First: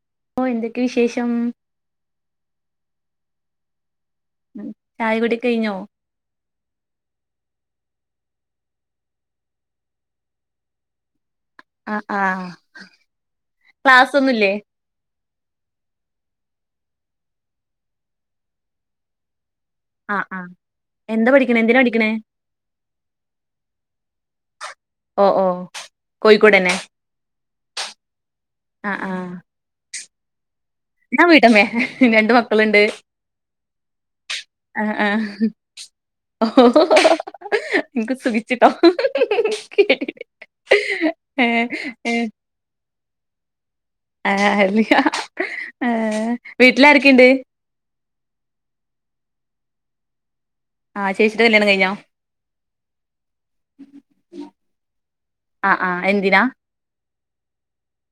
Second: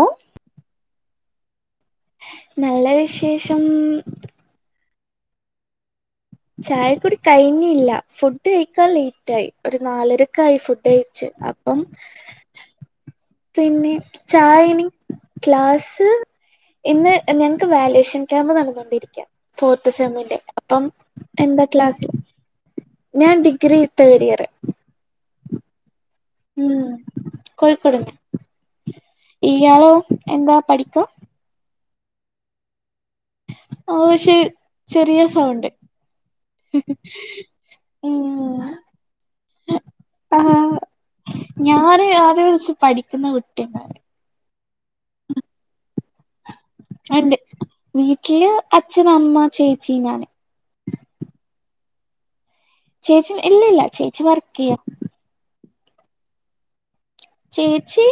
ഓഹ് ഓഹ് എന്തൊക്കെ വിശേഷം നല്ല വിശേഷം‌ ചായ കുടി ക്കഴ്ഞ്ഞൊ ചായക്കുടി കഴിഞ്ഞില്ലാ ഫുഡ്ഡ് കയിക്കാൻ ലേറ്റ് ആയി ഒരു നാലരക്കായ് ഫുഡ്ഡ്കഴ്ച്ച് അം പ്പം ആഹ് ആഹ് പിന്നെ ക്ലാസ് ഒന്നുല്ലേ ചായനിം ക്ലാസ്സ് ഇന്ന് ഞങ്ങക്ക് വാല്യേഷൻ ക്യാമ്പ് നടന്നോണ്ടിരിക്ക്യ ഫോർ ആഹ് ഡിസമിൻ്റെ ആഹ് അപ്പം പഠിക്കണേ എന്താ എന്തിനാ പഠിക്കണേ ക്ലാസ്സില് ഞാൻ ഡിഗ്രി തേഡിയറ് ഓഹ് ഓഹ് കോയിക്കോടെന്നെ ഉം കോഴിക്കോട്ന്നെ ആഹ് ആഹ് ഇയാളോ എന്താ പഠിക്കാ ഞാൻ വീട്ടമ്മയാ രണ്ട് മക്കള്ണ്ട് ആഹ് പക്ഷെ ചെറിയ സൗണ്ട് ഓഹൊ ഹോ ഉം ഇൻക്ക്സുഖിച്ച്ട്ടാ ആഹ് ഞാന് ആദിയോം വെച്ച് പഠിക്കുന്ന കുട്ടിയെന്നാ ആഹ് അല്ലാ ഏഹ് വീട്ടിലാരെക്കെയിണ്ട് വീട്ടില് അച്ഛനമ്മ ചേച്ചി ഞാന് ആഹ് ചേച്ചിടെ കല്യാണം കഴിഞ്ഞോ ചേച്ചി ഇല്ലില്ലാ ചേച്ചി വർക്കിയ്യാ ആഹ് ആഹ് എന്തിനാ ചേച്ചി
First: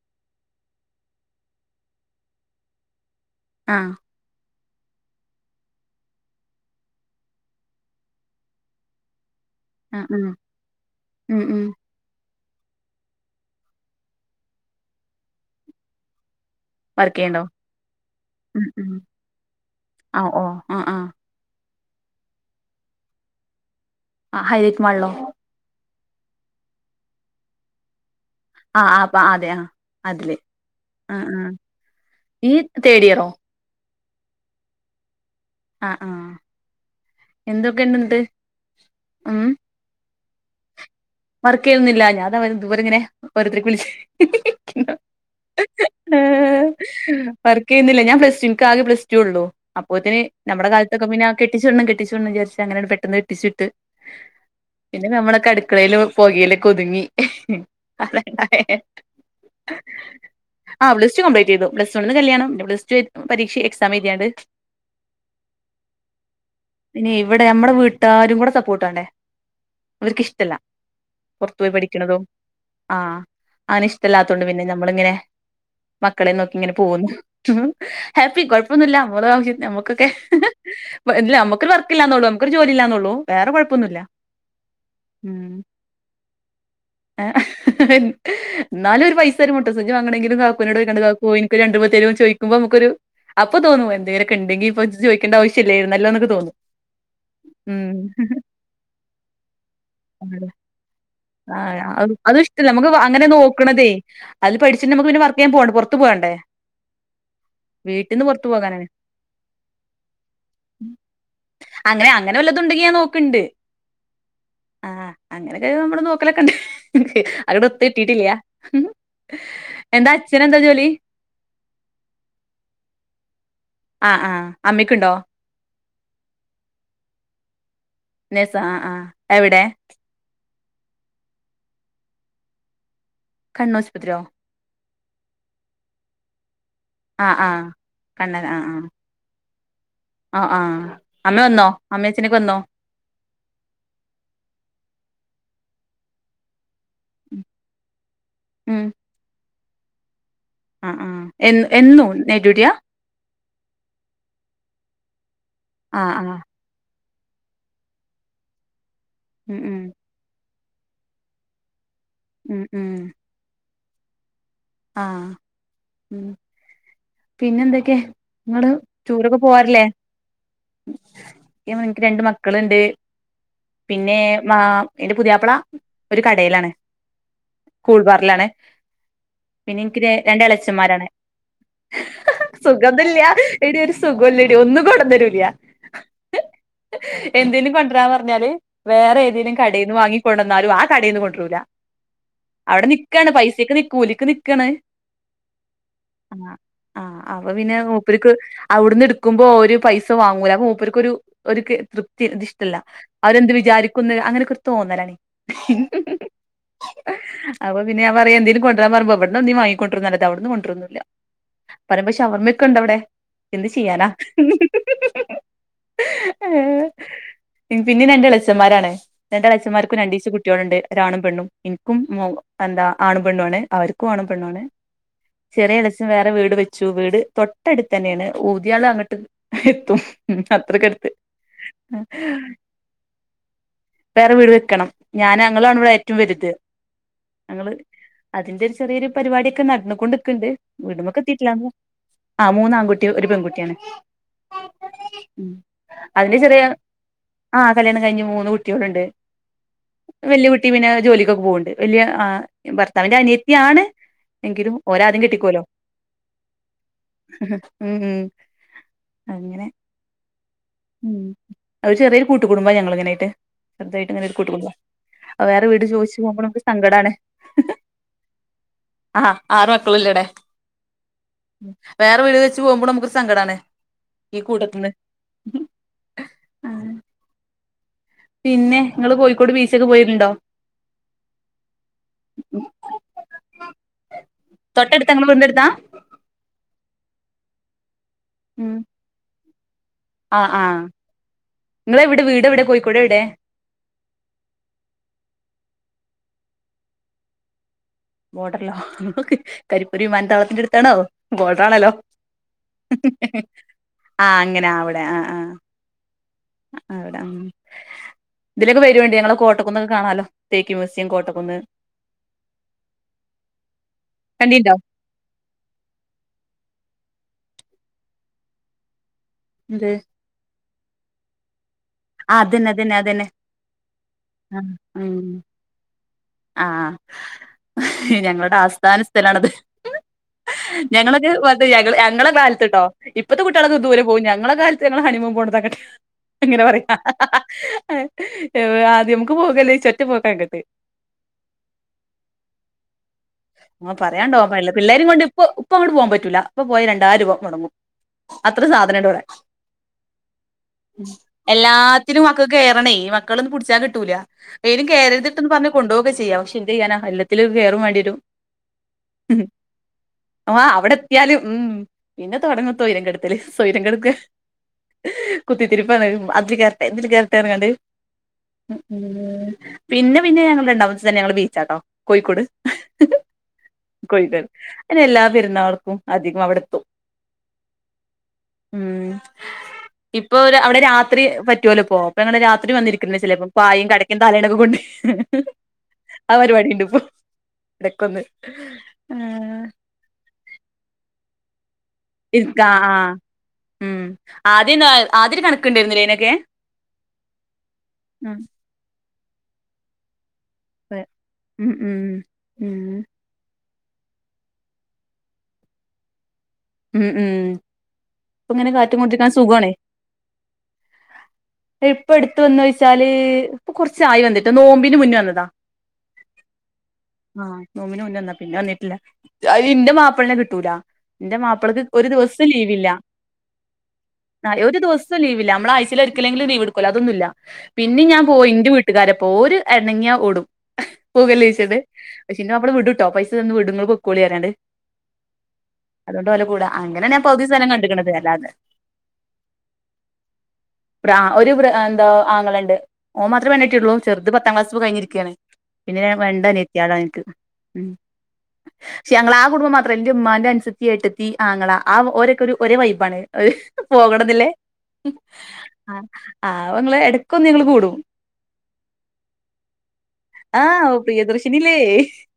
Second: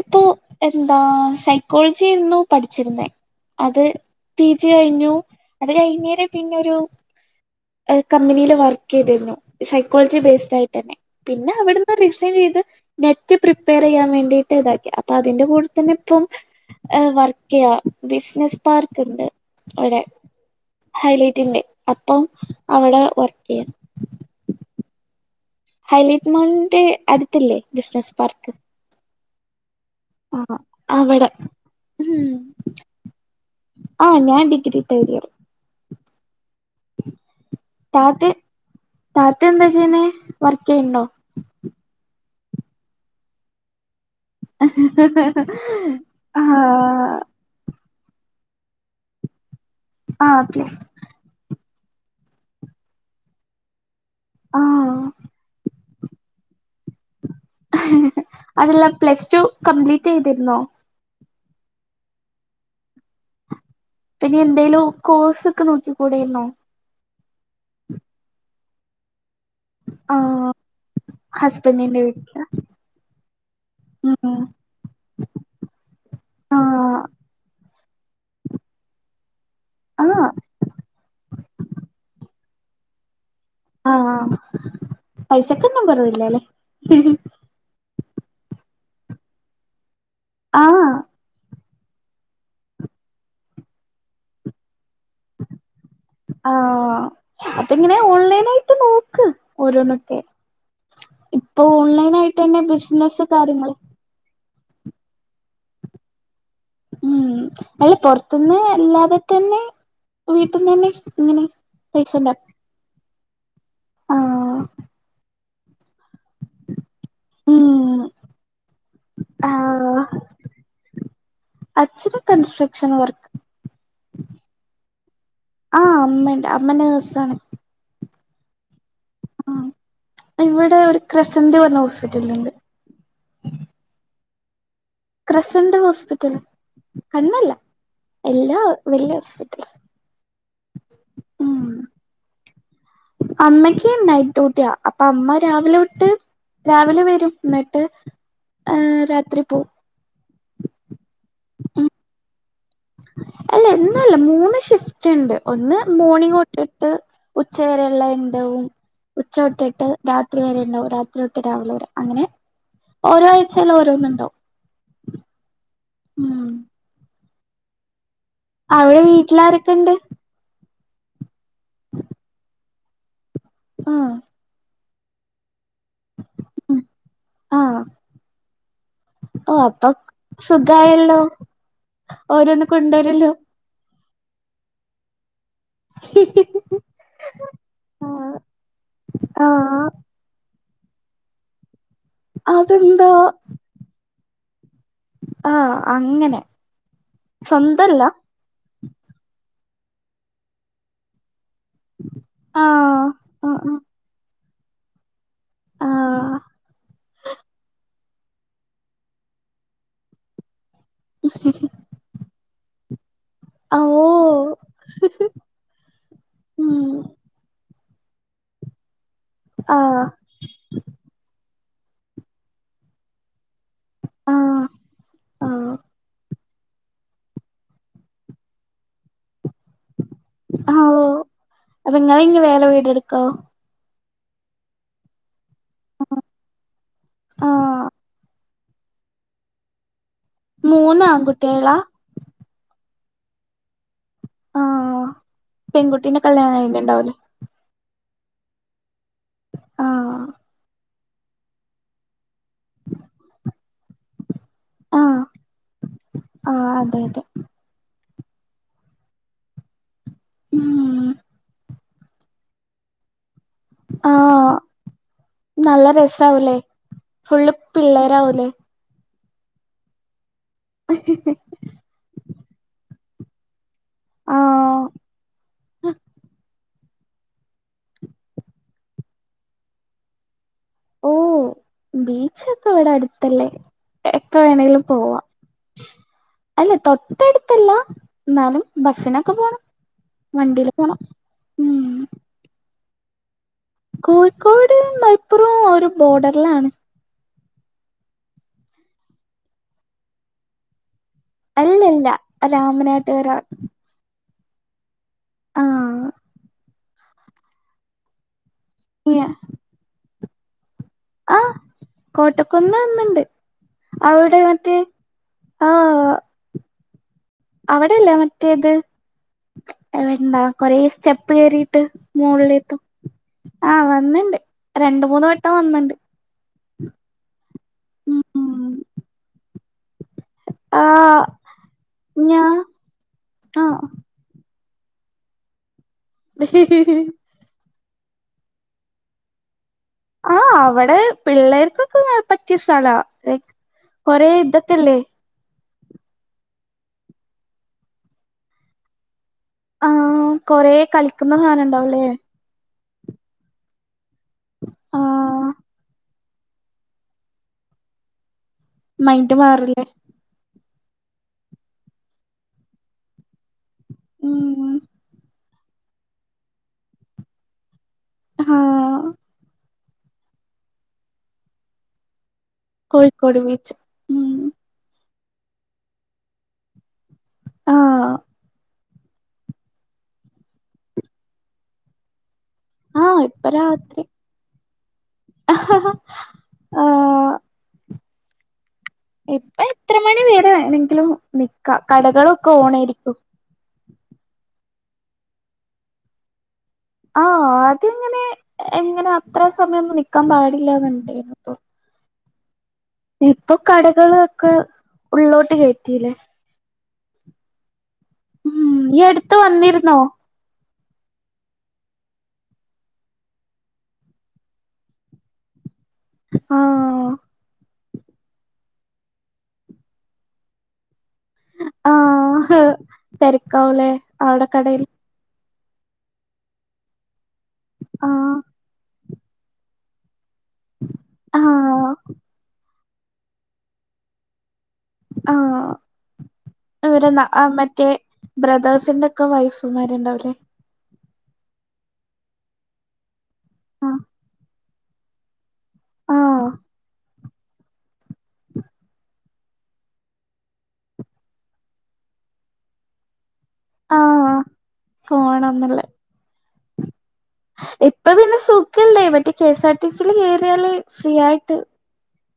ഇപ്പൊ എന്താ സൈക്കോളജി ആയിരുന്നു പഠിച്ചിരുന്നേ അത് ആഹ് പി ജി കഴിഞ്ഞു അത് കഴിഞ്ഞേരെ പിന്നൊരു ഇഹ് കമ്പനില് വർക്കെയ്തീന്നു ആഹ് സൈക്കോളജി ആഹ് ബേസ്ഡായിട്ടന്നെ ഉം പിന്നെ ഉം അവിടുന്ന് റിസൈൻ ചെയ്ത് ത്ത് പ്രിപ്പെയർ ചെയ്യാൻ വേണ്ടീട്ട് ഇതാക്കി അപ്പൊ അതിന്റെ കൂടെ തന്നെ ഇപ്പം ആഹ് വർക്ക് ചെയ്യ്ണ്ടോ വർക്കെയ്യാ ബിസ്നസ് ഉം ഉം പാർക്ക് ഇണ്ട് അവിടെ ആഹ് ഓ ആഹ് ഹൈലൈ റ്റ്ല് അപ്പം അവടെ വർക്കെയ്യാ ആഹ് ഹൈലൈറ്റ് മാളിലോ ഹൈലൈറ്റ് മാളിൻ്റെ അടുത്തില്ലേ ബിസ്നസ്സ് പാർക്ക് ആഹ് ആഹ് അപ്പ അതേ ആഹ് അതില് ആഹ് ഉം അവിടെ ഉം ഉം യ്യ് തേടിയറോ ആഹ് ഞാൻ ഡിഗ്രി തേർഡ് ഇയറ് ആഹ് ആഹ് എന്തൊക്കെണ്ട്ന്ന്ട്ട് ഉം ന്താ യ്യ്ണ് വർക്കിയിണ്ടോ വർക്കെയ്യുന്നില്ല ഞാന് ദാ ഇതുപോലിങ്ങനെ ഓരോരുത്തർക്ക് വിളിച്ച് ആഹ് വർക്കെയ്യുന്നില്ല ഞാൻ പ്ലസ്ടു ഇൻക്കാകെ പ്ലസ്ടു ഒള്ളൂ അപ്പോത്തിന് ആഹ് നമ്മടെ പ്ലസ് കാലത്ത ത്തൊക്കെ പിന്നെ കെട്ടിച്ചുവിടണം കെട്ടിച്ചു വിടണം വിചാരിച്ച് അങ്ങനെങ്ങണ്ട് പെട്ടെന്ന് കെട്ടിച്ച് വിട്ട് ആഹ് പിന്നെ നമ്മളൊക്കെ അടുക്ക അടുക്കളേല് പൊകയില് ഒക്കെ ഒതുങ്ങി അതാണ്ടായെ അതല്ല പ്ലസ്ടു കംപ്ലീറ്റ് എയ്തിരുന്നോ ആഹ് പ്ലസ്ടു കംപ്ലീറ്റെയ്തു പ്ലസ് വണ്ണീന്ന് കല്ല്യാണം പിന്നെ പ്ലസ്ടു പരീക്ഷ എക്സ് പിന്നെ എന്തേലും കോഴ്സ് ഒക്കെ നോക്കി കൂടായ്ർന്നോ പിന്നെ ഇവിടെ നമ്മടെ വീട്ടാരും കൂടെ സപ്പോർട്ട് വാണ്ടേ ആഹ് ഇവർക്കിഷ്ടല്ല പുറത്തുപോയി ഹസ്ബൻഡിന്റെ പഠിക്കണതും വീട്ടില് ആഹ് അങ്ങനെ ഉം ഇഷ്ടല്ലാത്തോണ്ട് പിന്നെ നമ്മളിങ്ങനെ മക്കളേം നോക്കി ഇങ്ങനെ ആഹ് പോവുന്നു ഹാപ്പി കൊഴപ്പൊന്നുല്ല ഞമ്മള് [unintelligible] നമ്മക്ക് ക്കൊക്കെ ആഹ് ഇല്ല അമ്മക്ക് ഒരു വർക്ക് ഇല്ലാന്നുള്ളൂ നമ്മക്ക് ഒരു ജോലി ഇല്ലാന്നുള്ളൂ വേറെ കൊഴപ്പ പ്പൊന്നുല്ല ഉം [unintelligible] ന്നും കൊറവില്ല ല്ലെ ന്നാലും ഒരു പൈസ ഒരു മുട്ടു സൂചി വാങ്ങണേങ്കിലും കാക്കൂനോട് ആഹ് ചോയ്ക്കണ്ടേ കാക്കു എനി ക്കൊരു രണ്ട് രൂപ തെരോ ചോയ്ക്കുമ്പമ്മക്കൊരു അപ്പൊ തോന്നും എന്തെങ്കിലൊക്കെ ഇണ്ടെങ്കിൽ ഇപ്പൊ ഇത് ചോയ്ക്കേ ക്കേണ്ട ആവശ്യലേർന്നല്ലോ ഒക്കെ തോന്നും ഉം അപ്പങ്ങനെ ഓൺലൈനായിട്ട് നോക്ക് ഓരോന്നൊക്കെ ഇപ്പൊ ആഹ് ആഹ് അതും ഓൺലൈനായിട്ടെന്നെ ഇഷ്ടല്ല നമുക്ക് ബിസിനസ്സ് അങ്ങനെ കാര്യങ്ങള് നോക്ക്ണതേയ് അല് പഠിച്ച നമ്മക്ക് പിന്നെ വർക്കെയ്യാൻ പോണ്ടേ പൊറത്ത് പോവണ്ടേ ഉം അല്ല പൊറത്തൂന്ന് പോകാനാണ് അല്ലാതെ തന്നെ വീട്ടീന്നന്നെ ഇങ്ങനെ പൈസണ്ടാക്ക തു ണ്ടെങ്കി ഞാൻ നോക്ക്ണ്ട് ആഹ് അങ്ങനൊക്കെ നമ്മള് നോക്കലൊക്കെ ഇണ്ട്. ഉം അങ്ങടൊത്ത് കിട്ടീട്ടില്ല ആഹ് എന്താ അച്ഛനെന്താ ജോലി അച്ഛന് കൺസ്ട്രക്ഷൻ വർക്ക് ആഹ് ആഹ് അമ്മയ്ക്കുണ്ടോ ആഹ് അമ്മണ്ട് അമ്മ നേഴ്സാണ് നേഴ്സാ ആഹ് ആഹ് എവ്ടെ ഇവടെ ഒരു ക്രസൻ്റ് പറഞ്ഞ ഹോസ്പിറ്റലിണ്ട് കണ്ണോസ്പത്രിയോ ക്രസന്റ് ഹോസ്പിറ്റൽ ആഹ് കണ്ണല്ല ആഹ് കണ്ണൻ എല്ലാ ആഹ് ആഹ് വല്യ ഹോസ്പിറ്റ ആഹ് ആഹ് അമ്മ വന്നോ അമ്മേം അച്ഛനൊക്കെ വന്നോ അമ്മക്ക് നൈറ്റ് ഡ്യൂട്ടിയാ അപ്പൊ അമ്മ രാവിലെ തൊട്ട് രാവിലെ വരും എന്നിട്ട് ഉം ഏഹ് രാത്രി പോവും ആഹ് ആഹ് എ ഉം എന്നും നൈറ്റ് ഡ്യൂട്ടിയാ അല്ല എന്നുല്ല മൂന്ന് ഷിഫ്റ്റ് ണ്ട് ഒന്ന് ആഹ് മോണിംഗ് ആഹ് തൊ ട്ടിട്ട് ഉച്ചവരെള്ളെ ഇണ്ടാവും ഉം ഉം ഉച്ചതൊട്ടിട്ട് രാത്രി വരെ ഇണ്ടാവും രാത്രി തൊട്ട് രാവിലെ വരെ അങ്ങനെ ഉം ഉം ഓരോ ആഴ്ചേലും ഓരോന്ന് ഇണ്ടാവും ആഹ് ഉം പിന്നെ എന്തൊക്കെ ഇങ്ങള് അവിടെ ടൂറൊക്കെ വീട്ടിലാരൊക്കെ പോവാറില്ലേ ഉണ്ട് തേമാരി എനിക്ക് രണ്ട് മക്കള്ണ്ട് ആഹ് പിന്നേ മാ എന്റെ പുതിയാപ്പള ഒരു കടേലാണ് ഉം ആഹ് കൂൾബാറിലാണ് ഓ പിന്നെ അപ്പൊ എനിക്ക് രണ്ടേളച്ച്ഛൻമാരാണ് സുഖായല്ലോ ഓരോന്ന് സുഖൊന്നുല്ല കൊണ്ടുവരല്ലോ എടീ ഒരു സുഖോലടി ഒന്നും കൊടന്നേരൂല എന്തേലും കൊണ്ടരാൻ ആഹ് പറഞ്ഞാല് വേറെ ഏതേലും ആഹ് കടേന്ന് വാങ്ങി കൊടന്നാലും ആ കടേന്ന് കൊണ്ടരൂല അവിടെ അതെന്തോ നിക്കാണ് പൈസക്ക് നി കൂലിക്ക് നിക്കാണ് ആഹ് അങ്ങനെ ആഹ് ആഹ് അപ്പ പിന്നെ സ്വന്തല്ല മുപ്പര്ക്ക് അവിടുന്ന് ട്ക്കുമ്പോ ഓര് പൈസ വാങ്ങൂല അപ്പ മൂപ്പർക്കൊരു ഒരുക്ക് തൃപ്തി ഇത് ആ ഇഷ്ടല്ല ആ അവരെന്ത് വിചാരിക്കുന്ന് അങ്ങനെ കൊര് തോന്നലാണേ ആ അപ്പൊ പിന്നെ ഞാ പറയാ എന്തേലും കൊ ണ്ട രാ പറിമ്പം ഇവട് ന്ന് ഒട്ന്നേ വാങ്ങിക്കൊണ്ടരുന്നല്ലാതെ അവിടുന്ന് കൊണ്ട രൊന്നുല്ല പറി പ്പം ഷവർമ്മക്കെ ഇണ്ട് അവിടെ എന്ത് ആ ഓ ചെയ്യാനാ ഉം പിൻ പിന്നെ രണ്ട്ളച്ചന്മാരാണ് രണ്ട ആ എളച്ചമാർക്കും രണ്ടീച്ച കുട്ടിയോള്ണ്ട് ഒരാണും പെണ്ണും ഇൻക്കും മു എന്താ ആണും പെണ്ണു ആണ് അവര്ക്കും ആണും ആ പെണ്ണും ആണ് ആ ചെറിയ എളച്ചം വേറെ വീട് വെ ച്ചു വീട് തൊട്ടടുത്ത് തന്നെയാണ് ഊതിയാള അങ്ങട്ട്എത്തും ളം ആ ഓ അത്രക്കടുത്ത് അപ്പൊ ഇങ്ങള് ഇനി വേറെ വീടെടുക്കോ വേറെ വീട് വെക്കണം ഞാൻ ഞങ്ങളാണ് ഇവിടെ ഏറ്റവും വരുത് ആ ഞങ്ങള് അതിന്റെ ഒരു ചെറിയൊരു പരിപാടിയൊക്കെ നടന്നുകൊണ്ട്ക്ക്ണ്ട് വീട് മൂന്ന് മക്ക് എത്തീട്ടില്ലാന്ന ആൺകുട്ടികളാ ആഹ് മൂന്ന ആൺകുട്ടി ഒരു പെൺകുട്ടിയാണ് ആ ഉം പെൺകുട്ടീന്റെ അതിന് കല്യാണം ചെറിയ കഴിഞ്ഞിണ്ടാവൂലേ ആഹ് കല്ല്യാണം കഴിഞ്ഞ് മൂന്ന് കുട്ടിയോളുണ്ട് ആ വല്ല്യയ കുട്ടി പിന്നെ ജോലിക്കൊക്കെ പോവ്ണ്ട് വല്ല്യയ ആ ഭർത്താവിന്റെ അനിയത്തിയാണ് എങ്കിലും ആ ഒരാദ്യം കെട്ടിക്കോലോ ആ അതെ അതെ ഉം ഉം അങ്ങനെ ഉം അഹ് ചെറിയൊരു കൂട്ടു കുടുമ്പാ ഞങ്ങൾങ്ങനായിട്ട് ചെറുതായിട്ട് ആ ഇങ്ങനെരു കൂട്ട് കുടുമ്പാ വേറെ വീട് നല്ല ചോദിച്ചു പോകുമ്പം രസാവൂലേ നമ്മുക്ക് സങ്കടാണ് ഫുള്ള് പിള്ളേരാവൂലേ ആഹ് ആറ് മക്കളും ഇല്ലടെ [unintelligible] വേറെ വീട് വെച്ച് പോകുമ്പോ നമുക്കൊരു സങ്കടാണ് ആ ഈ കൂട്ടത്തിന്ന് ആഹ് പിന്നെ ഇങ്ങള് കോഴിക്കോട് ബീച്ച ഒക്കെ പോയ ര്ല് ണ്ടോ ഓ ബീച്ചൊക്കെ ഇവിടെ അടുത്തല്ലേ എപ്പ വേണമെങ്കിലും തൊട്ടടുത്താ പോവാ ഇങ്ങളെ വീടിന്റെ അടുത്താ അല്ല തൊട്ടടുത്തല്ല ന്നാലും ബസ്സിനൊക്കെ പോണം ആഹ് വണ്ടിയില് ആഹ് പോണം ഉം നിങ്ങളെവിടെ വീട് എവിടെ കോഴിക്കോട് എവിടെ കോഴിക്കോട് മലപ്പുറം ഒരു ബോർഡറിലാണ് ബോർഡറിലോ നോക്ക് കരിപ്പുരി വി മാനത്താവളത്തിന്റെ അടുത്താണോ ഗോൾഡാണല്ലോ അല്ലല്ല രാമനാട്ടുകര ആഹ് അങ്ങനെ ആവിടെ ആഹ് ആഹ് അവിട ആഹ് ഇതിലൊക്കെ വരുണ്ട യാ ഞങ്ങള് കോട്ടക്കന്നൊക്കെ കാണാലോ തേക്ക് മ്യൂസിയം കോ ആഹ് കോട്ടക്കുന്ന് വന്നണ്ട് അവിടെ കണ്ടീണ്ടോ മറ്റേ ആഹ് അവിടെയല്ല മറ്റേത് ഇത് എവിടെന്താ കൊറേ സ്റ്റെപ്പ് കേറിട്ട് ആഹ് അതന്നെ മുകളിലേത്തും അതന്നെ അതന്നെ ആ്ഹ് വന്നിണ്ട് ആ രണ്ട് ഉം മൂന്ന് വട്ടം വന്നിണ്ട് ആഹ് ഉം ഞങ്ങളുടെ ആസ്ഥാന സ്ഥലണത് ആഹ് ഞങ്ങളത് വന്നു ഞങ്ങള ഞങ്ങളെ ഞാ കാലത്ത്ട്ടോ ഇപ്പത്തെ കുട്ടികളൊക്കെ ദൂര പോയ് ഞങ്ങളക്കെ കാലത്ത് ഞങ്ങള് ഹണിമൂൺ പോണ്ടതാക്കക്കട്ടെ അങ്ങനെ പറയും ആഹ് [unintelligible] ആദ്യം നമുക്ക് പോകലേ ച ആഹ് അവിടെ പിള്ളേർക്കൊക്കെ പറ്റിയ സ്ഥലാ ലൈക് അഹ് കൊറേ പറയാണ്ടോപ്പല്ല ഇതൊക്കെല്ലേ പിള്ളേരും കൊണ്ട് ഇപ്പൊ അപ്പൊ അങ്ങോട്ട പോവാൻ പറ്റൂല ഇപ്പൊ പോയ രണ്ടായിരം രൂപ മുടങ്ങും അത്ര സാധനംണ്ട് അവിടെ ആ കൊറേ കളിക്കുന്ന സാധനം ഉണ്ടാവൂലേ എല്ലാത്തിനും [unintelligible] കേറണേ മക്കളൊന്നും പിടിച്ചാ കിട്ടൂല എലും ആ കേയറിതിട്ടെന്ന് പറഞ് കൊണ്ടുപോ ചെയ്യാം പക്ഷെ എന്ത് ചെയ്യാ എല്ലാത്തിൽ കയറ വേണ്ട വട്ടും മൈന്റ് മാറില്ലേ ആഹ് അവിടെ എത്തിയാലും ഉം പിന്നെ തുടങ്ങും ത്തോയിരം ങ്കെടുതല്. സ്വരും കെടുക്ക ഉം കുത്തിത്തിരിപ്പാണ് അതില് കേറട്ട എന്തില് കേരട്ടറങ്ങണ്ട് ആ ഉം പിന്നെ പിന്നെ ഞങ്ങള് രണ്ടാമത്തെദവസം തന്നെ ഞങ്ങള് ബീച്ചാട്ടോ കോഴിക്കോട്. കോഴിക്കോട് ബീച്ച് ഉം കൊയ്ത എല്ലാ പരുന്നാർക്കും അധികം അവിടെത്തും. ആഹ് ഉം ഇപ്പൊ ഒരു അവിടെ രാത്രി പറ്റുവലോ പോ അപ്പങ്ങെ രാത്രി ആ വന്നിരിക്കുന്ന ചിലപ്പം ഇപ്പൊ പായും രാത്രി കടക്കിയും തലേനൊക്കെ കൊണ്ട് [unintelligible] ആഹ് പരിപാടി ആ ഉണ്ട് ഇപ്പോ എടക്കൊന്ന്. ഇപ്പൊ എത്ര മണി വേരെ വെനെങ്കിലും നിക്കാം കടകളൊക്കെ ഇരിക്ക ആഹ് ഓണയിരിക്കും. ഉം ആദ്യ എന്താ ആദ്യര് കണക്ക്ണ്ടായിരുന്നില്ലേ അനൊക്കെ ആഹ് അദ്യങ്ങനെ എങ്ങനെ അത്ര സമയംഒന്നും നിക്കാൻ പാടില്ല അതെ ന്നുണ്ട്. ഉം ഉം ഇപ്പൊ കടകളൊക്കെ ഉള്ളോട്ട് കയറ്റില്ലേ ഉം ഉം ഇപ്പ ഉം ഇങ്ങനെ കാറ്റും ഈ കൊണ്ടിരിക്കാൻ എടുത്ത് സുഖാണേ വന്നിരുന്നോ ഇപ്പ എടുത്ത വന്ന ചോച്ചാല് ഇപ്പൊ കുറച്ച ആയി വന്നിട്ട് നോമ്പിന് മുന്നേ വന്നതാ ആഹ് ആഹ് നോബിന് മുന്ന വന്നാത പിന്നെ വന്നിട്ടില്ല അയിന് അന്റെ മാപ്പിളിനെ കിട്ടൂല എന്റെ മപ്ളക്ൺ ഒരു ദിവസം ആഹ് ലീവില്ല തെരക്കാവൂലേ അവിടെ ആഹ് ഒരു കടയിൽ ദിവസ സം ലീവില്ല നമ്മള ആഴ്ചൽ ഒരിക്കലെങ്കും ലീവ് എടുക്കല്ല അതൊന്നുമല്ല പിന്ന ഞാൻ ആഹ് പോയി ഇൻന്റെ വീട്ടുകാരപ്പോ ഒര്. എണങ്ങിയഓടും പൂവല്ലോ ചോയിച്ചിട് ആഹ് പക്ഷേ എന്റെ മാപ്പിള വിടുട്ടോ പൈസ തന്നന്ന് വിടും നിങ്ങൾ പൊക്കോളി പറാഞിങട് ആഹ് അങ്ങനെ ഇടെ ഞാൻ പകുതി സ്ഥലം മറ്റേ കണ്ട്ക്ക്ണത് അല്ലാതെ ബ്രദേഴ്സിന്റെ ഒക്കെ വൈഫ്മാരുണ്ടാവല്ലേ ഒരു എന്താ ആങ്ങള ഉണ്ട് ഓ മാത്രേ പോണ്കോടോ ഉള്ളൂ ആഹ് ചെറുത് പത്താം ക്ലാസ് കഴിഞ്ഞിരിക്കുകയാണ്. പിന്നെ രണ്ട് ആഹ് അനിഎത്തിള് എനിക്ക്. ഉം പക്ഷെ ഞങ്ങ ആഹ് കുടുംബം മാത്രം എന്റെ ഉമ്മാന്റെ അനുസൃത്തി എടതി തീ ആഹ് ആങ്ങള ഓരൊക്കെ ഒരേ വൈബാണ്. ആഹ് പോകണന്നല്ലേ പോണംന്നുള്ള ആവങ്ങള് എ ഇപ്പ പിന്നെ സുഖല്ലേ മറ്റേ കെഎസ് ആർടിസിൽ കയറിയാല് ആഹ് ഫ്രീ ആയിട്ട്. [unintelligible]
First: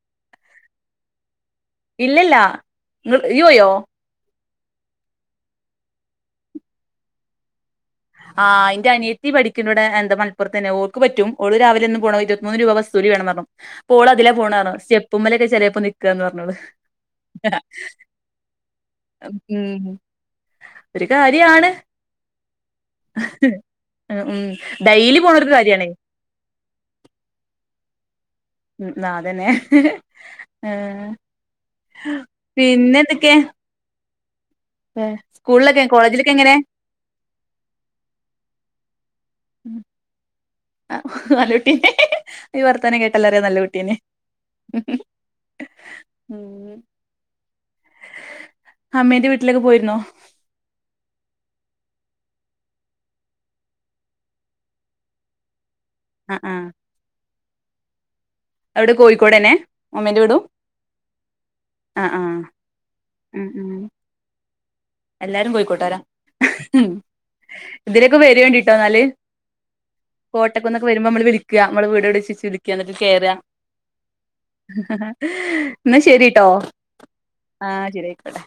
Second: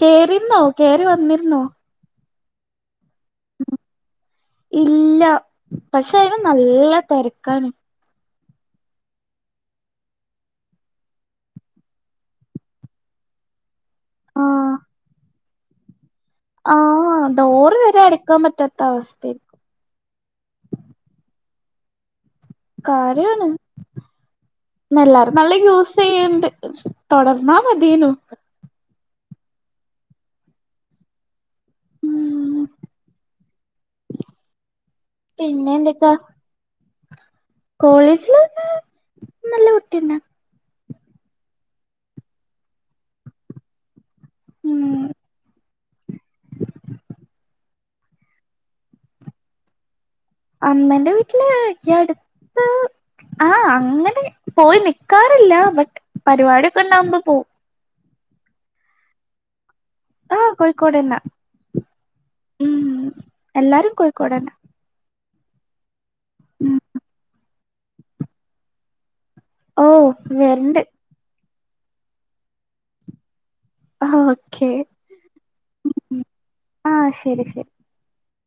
കേയറിരുന്നോ കേയറി വന്നിരുന്നോ ഇല്ലല്ല [unintelligible] ഇല്ല പക്ഷെ അയില് നല്ല തിരക്കാണ്. ആഹ് എന്റെ അനിയത്തി പഠിക്ക്ട് മലപുറത്തന്നെ ഓൾക്ക് പറ്റും ഒള് രാവിലെന്ന് പോണം ഇരുപത്തിമൂന്ന് രൂപ വസുലി വേണം പറഞ്ഞു. ഓള് അതിലന്ന് പോണ് ആഹ് പറഞ്ഞു സ്റ്റെപ്പ് മേലൊക്കെ ചിലപ്പോ നി ഒക്കാന്ന് [unintelligible] ആഹ് ഡോറ് വരെ അടുക്കാൻ പറ്റാത്ത അവസ്ഥ ഉം ഒരു കാര്യാണ് കാര്യാണ് ഉം ഡെയ്ലി എല്ലാരും പോണൊരു നല്ല കാര്യാണേ യൂസ് ചെയ്യണ്ട് തൊടർന്നാ മതീനു ഉം നാതന്നെ ഏഹ് ഉം പിന്നെ എന്തൊക്കെ പിന്നെ സ്കൂളിലൊക്കെ കോളേജിലൊക്കെ എങ്ങനെ കോളേജില് നല്ല കുട്ട്യാനാ ആഹ് നല്ല കുട്ടീ ഈ വർത്തനം കേട്ടല്ല അറിയ നല്ല കുട്ടീനാ ഉം ഉം അമ്മേന്റെ വീട്ടിലേക്ക് പോയിരുന്നോ അമ്മന്റെ വീട്ടില് ഈ അടുത്ത് ആഹ് അങ്ങനെ പോയി നിക്കാറില്ല ബട്ട് ആഹ് ആഹ് പരിപാടിക്കൊക്കെ ഉണ്ടാവുമ്പോ പോകും. എവുടെ കോയ്ക്കോടെന്നെ അമ്മേന്റെ വീടും കോയ്ക്കോടെന്നെ ആഹ് ആഹ് ഉം ഉം ഉം എല്ലാരും കോയ്ക്കോടെന്നെ. എല്ലാരും കോയ്ക്കോട്ടരാ ഇതിലൊക്കെ വെരോണ്ടിട്ടോന്നാല്. ഓ വരണ്ട് കോട്ടക്കന്നൊക്കെ വെരുമ്പോ മ്മളെ വിളിക്ക മ്മളെ വീട് എവിടെച്ച് വിളിക്കന്നട്ട് കേറ. ഓക്കെ ന്നാ ശെരിട്ടോ ആഹ് ശരി ശരി ആഹ് ശെരി ആയ്ക്കോട്ടേ.